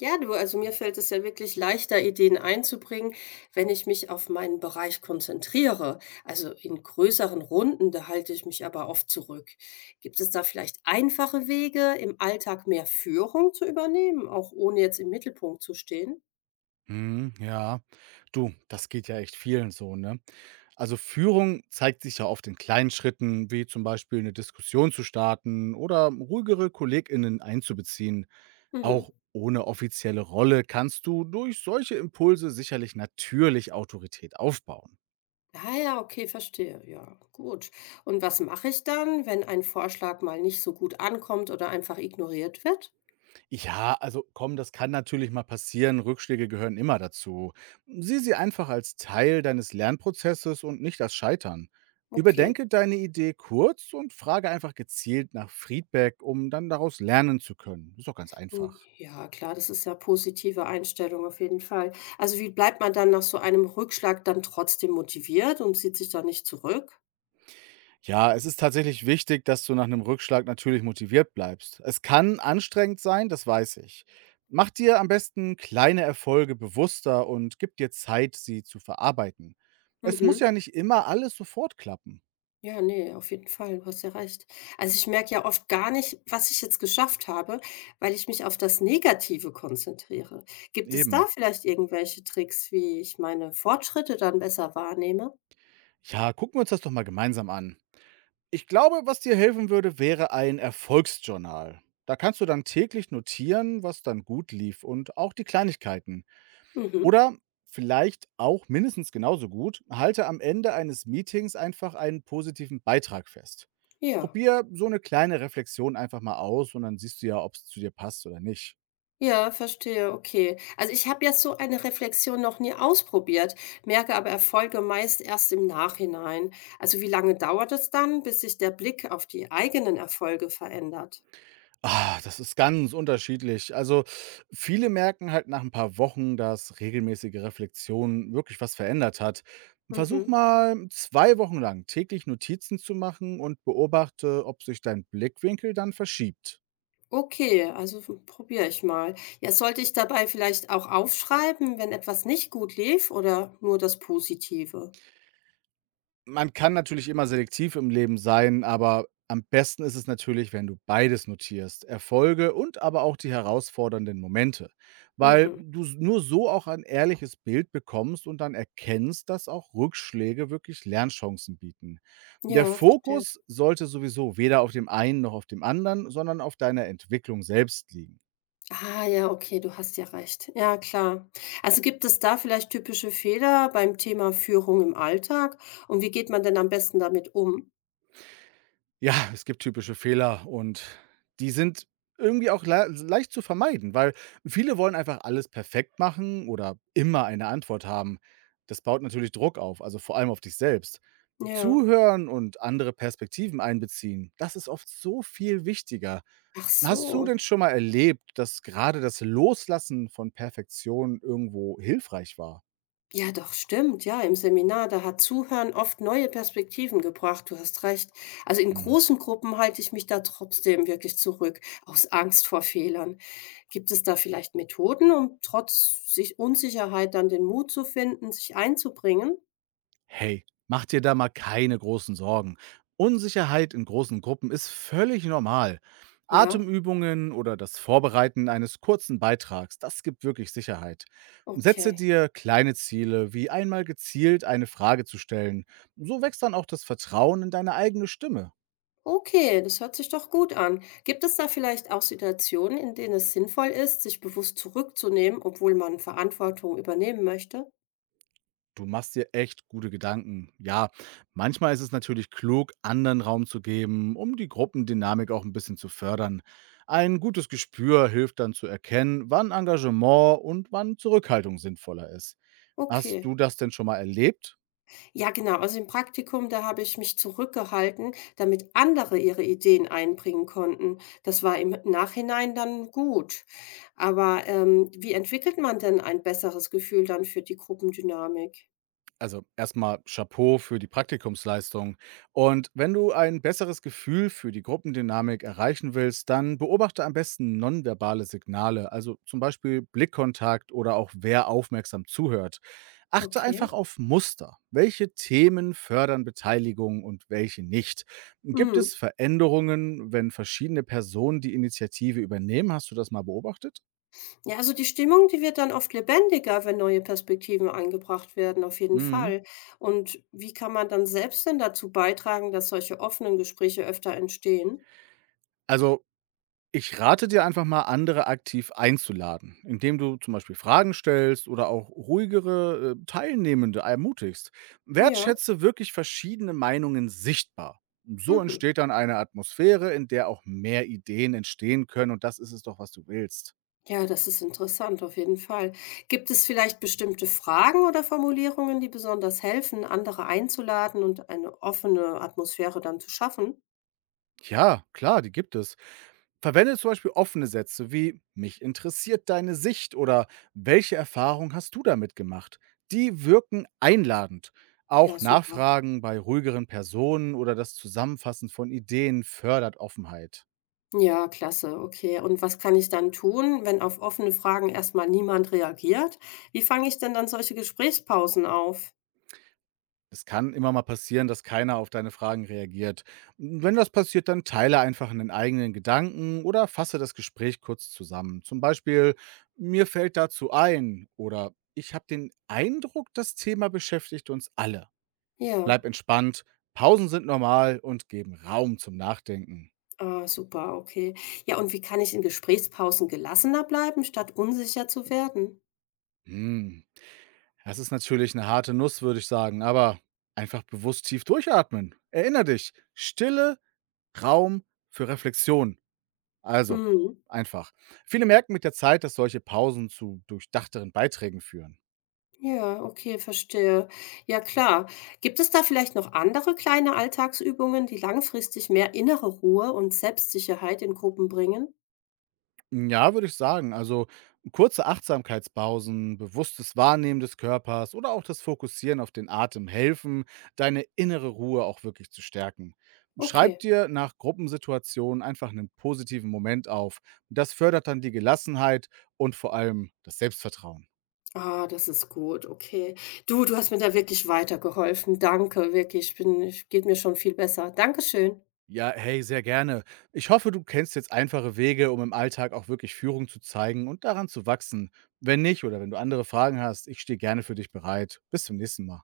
Ja, du, also mir fällt es ja wirklich leichter, Ideen einzubringen, wenn ich mich auf meinen Bereich konzentriere. Also in größeren Runden, da halte ich mich aber oft zurück. Gibt es da vielleicht einfache Wege, im Alltag mehr Führung zu übernehmen, auch ohne jetzt im Mittelpunkt zu stehen? Mhm, ja. Du, das geht ja echt vielen so, ne? Also Führung zeigt sich ja oft in kleinen Schritten, wie zum Beispiel eine Diskussion zu starten oder ruhigere KollegInnen einzubeziehen. Mhm. Auch ohne offizielle Rolle kannst du durch solche Impulse sicherlich natürlich Autorität aufbauen. Ah ja, okay, verstehe. Ja, gut. Und was mache ich dann, wenn ein Vorschlag mal nicht so gut ankommt oder einfach ignoriert wird? Ja, also komm, das kann natürlich mal passieren. Rückschläge gehören immer dazu. Sieh sie einfach als Teil deines Lernprozesses und nicht als Scheitern. Okay. Überdenke deine Idee kurz und frage einfach gezielt nach Feedback, um dann daraus lernen zu können. Ist doch ganz Hm, einfach. ja klar, das ist ja positive Einstellung auf jeden Fall. Also, wie bleibt man dann nach so einem Rückschlag dann trotzdem motiviert und zieht sich da nicht zurück? Ja, es ist tatsächlich wichtig, dass du nach einem Rückschlag natürlich motiviert bleibst. Es kann anstrengend sein, das weiß ich. Mach dir am besten kleine Erfolge bewusster und gib dir Zeit, sie zu verarbeiten. Es muss Mhm. ja nicht immer alles sofort klappen. Ja, nee, auf jeden Fall, du hast ja recht. Also, ich merke ja oft gar nicht, was ich jetzt geschafft habe, weil ich mich auf das Negative konzentriere. Gibt es da Eben. vielleicht irgendwelche Tricks, wie ich meine Fortschritte dann besser wahrnehme? Ja, gucken wir uns das doch mal gemeinsam an. Ich glaube, was dir helfen würde, wäre ein Erfolgsjournal. Da kannst du dann täglich notieren, was dann gut lief und auch die Kleinigkeiten. Mhm. Oder vielleicht auch mindestens genauso gut, halte am Ende eines Meetings einfach einen positiven Beitrag fest. Ja. Probier so eine kleine Reflexion einfach mal aus und dann siehst du ja, ob es zu dir passt oder nicht. Ja, verstehe, okay. Also ich habe ja so eine Reflexion noch nie ausprobiert, merke aber Erfolge meist erst im Nachhinein. Also wie lange dauert es dann, bis sich der Blick auf die eigenen Erfolge verändert? Ah, das ist ganz unterschiedlich. Also, viele merken halt nach ein paar Wochen, dass regelmäßige Reflexion wirklich was verändert hat. Versuch Mhm. mal 2 Wochen lang täglich Notizen zu machen und beobachte, ob sich dein Blickwinkel dann verschiebt. Okay, also hm, probiere ich mal. Ja, sollte ich dabei vielleicht auch aufschreiben, wenn etwas nicht gut lief oder nur das Positive? Man kann natürlich immer selektiv im Leben sein, aber am besten ist es natürlich, wenn du beides notierst, Erfolge und aber auch die herausfordernden Momente, weil Mhm. du nur so auch ein ehrliches Bild bekommst und dann erkennst, dass auch Rückschläge wirklich Lernchancen bieten. Der Ja, verstehe. Fokus sollte sowieso weder auf dem einen noch auf dem anderen, sondern auf deiner Entwicklung selbst liegen. Ah ja, okay, du hast ja recht. Ja, klar. Also gibt es da vielleicht typische Fehler beim Thema Führung im Alltag? Und wie geht man denn am besten damit um? Ja, es gibt typische Fehler und die sind irgendwie auch leicht zu vermeiden, weil viele wollen einfach alles perfekt machen oder immer eine Antwort haben. Das baut natürlich Druck auf, also vor allem auf dich selbst. Ja. Zuhören und andere Perspektiven einbeziehen, das ist oft so viel wichtiger. Ach Hast du so. denn schon mal erlebt, dass gerade das Loslassen von Perfektion irgendwo hilfreich war? Ja, doch, stimmt. Ja, im Seminar, da hat Zuhören oft neue Perspektiven gebracht. Du hast recht. Also in Mhm. großen Gruppen halte ich mich da trotzdem wirklich zurück, aus Angst vor Fehlern. Gibt es da vielleicht Methoden, um trotz sich Unsicherheit dann den Mut zu finden, sich einzubringen? Hey, mach dir da mal keine großen Sorgen. Unsicherheit in großen Gruppen ist völlig normal. Ja, Atemübungen oder das Vorbereiten eines kurzen Beitrags, das gibt wirklich Sicherheit. Setze okay. dir kleine Ziele, wie einmal gezielt eine Frage zu stellen. So wächst dann auch das Vertrauen in deine eigene Stimme. Okay, das hört sich doch gut an. Gibt es da vielleicht auch Situationen, in denen es sinnvoll ist, sich bewusst zurückzunehmen, obwohl man Verantwortung übernehmen möchte? Du machst dir echt gute Gedanken. Ja, manchmal ist es natürlich klug, anderen Raum zu geben, um die Gruppendynamik auch ein bisschen zu fördern. Ein gutes Gespür hilft dann zu erkennen, wann Engagement und wann Zurückhaltung sinnvoller ist. Hast Okay. du das denn schon mal erlebt? Ja, genau. Also im Praktikum, da habe ich mich zurückgehalten, damit andere ihre Ideen einbringen konnten. Das war im Nachhinein dann gut. Aber wie entwickelt man denn ein besseres Gefühl dann für die Gruppendynamik? Also erstmal Chapeau für die Praktikumsleistung. Und wenn du ein besseres Gefühl für die Gruppendynamik erreichen willst, dann beobachte am besten nonverbale Signale, also zum Beispiel Blickkontakt oder auch wer aufmerksam zuhört. Achte Okay. einfach auf Muster. Welche Themen fördern Beteiligung und welche nicht? Gibt Mhm. es Veränderungen, wenn verschiedene Personen die Initiative übernehmen? Hast du das mal beobachtet? Ja, also die Stimmung, die wird dann oft lebendiger, wenn neue Perspektiven eingebracht werden, auf jeden Mhm. Fall. Und wie kann man dann selbst denn dazu beitragen, dass solche offenen Gespräche öfter entstehen? Also, ich rate dir einfach mal, andere aktiv einzuladen, indem du zum Beispiel Fragen stellst oder auch ruhigere Teilnehmende ermutigst. Ja. Wertschätze wirklich verschiedene Meinungen sichtbar. So Mhm. entsteht dann eine Atmosphäre, in der auch mehr Ideen entstehen können und das ist es doch, was du willst. Ja, das ist interessant, auf jeden Fall. Gibt es vielleicht bestimmte Fragen oder Formulierungen, die besonders helfen, andere einzuladen und eine offene Atmosphäre dann zu schaffen? Ja, klar, die gibt es. Verwende zum Beispiel offene Sätze wie mich interessiert deine Sicht oder welche Erfahrung hast du damit gemacht? Die wirken einladend. Ja, Auch super. Nachfragen bei ruhigeren Personen oder das Zusammenfassen von Ideen fördert Offenheit. Ja, klasse, okay. Und was kann ich dann tun, wenn auf offene Fragen erstmal niemand reagiert? Wie fange ich denn dann solche Gesprächspausen auf? Es kann immer mal passieren, dass keiner auf deine Fragen reagiert. Wenn das passiert, dann teile einfach einen eigenen Gedanken oder fasse das Gespräch kurz zusammen. Zum Beispiel, mir fällt dazu ein oder ich habe den Eindruck, das Thema beschäftigt uns alle. Ja, Bleib entspannt, Pausen sind normal und geben Raum zum Nachdenken. ah, super, okay. Ja, und wie kann ich in Gesprächspausen gelassener bleiben, statt unsicher zu werden? Hm, das ist natürlich eine harte Nuss, würde ich sagen, aber einfach bewusst tief durchatmen. Erinner dich, Stille, Raum für Reflexion. Also, Mhm. einfach. Viele merken mit der Zeit, dass solche Pausen zu durchdachteren Beiträgen führen. Ja, okay, verstehe. Ja, klar. Gibt es da vielleicht noch andere kleine Alltagsübungen, die langfristig mehr innere Ruhe und Selbstsicherheit in Gruppen bringen? Ja, würde ich sagen. Also kurze Achtsamkeitspausen, bewusstes Wahrnehmen des Körpers oder auch das Fokussieren auf den Atem helfen, deine innere Ruhe auch wirklich zu stärken. Schreib Okay. dir nach Gruppensituationen einfach einen positiven Moment auf. Das fördert dann die Gelassenheit und vor allem das Selbstvertrauen. Ah, das ist gut, okay. Du hast mir da wirklich weitergeholfen. Danke, wirklich. Ich bin, ich geht mir schon viel besser. Dankeschön. Ja, hey, sehr gerne. Ich hoffe, du kennst jetzt einfache Wege, um im Alltag auch wirklich Führung zu zeigen und daran zu wachsen. Wenn nicht oder wenn du andere Fragen hast, ich stehe gerne für dich bereit. Bis zum nächsten Mal.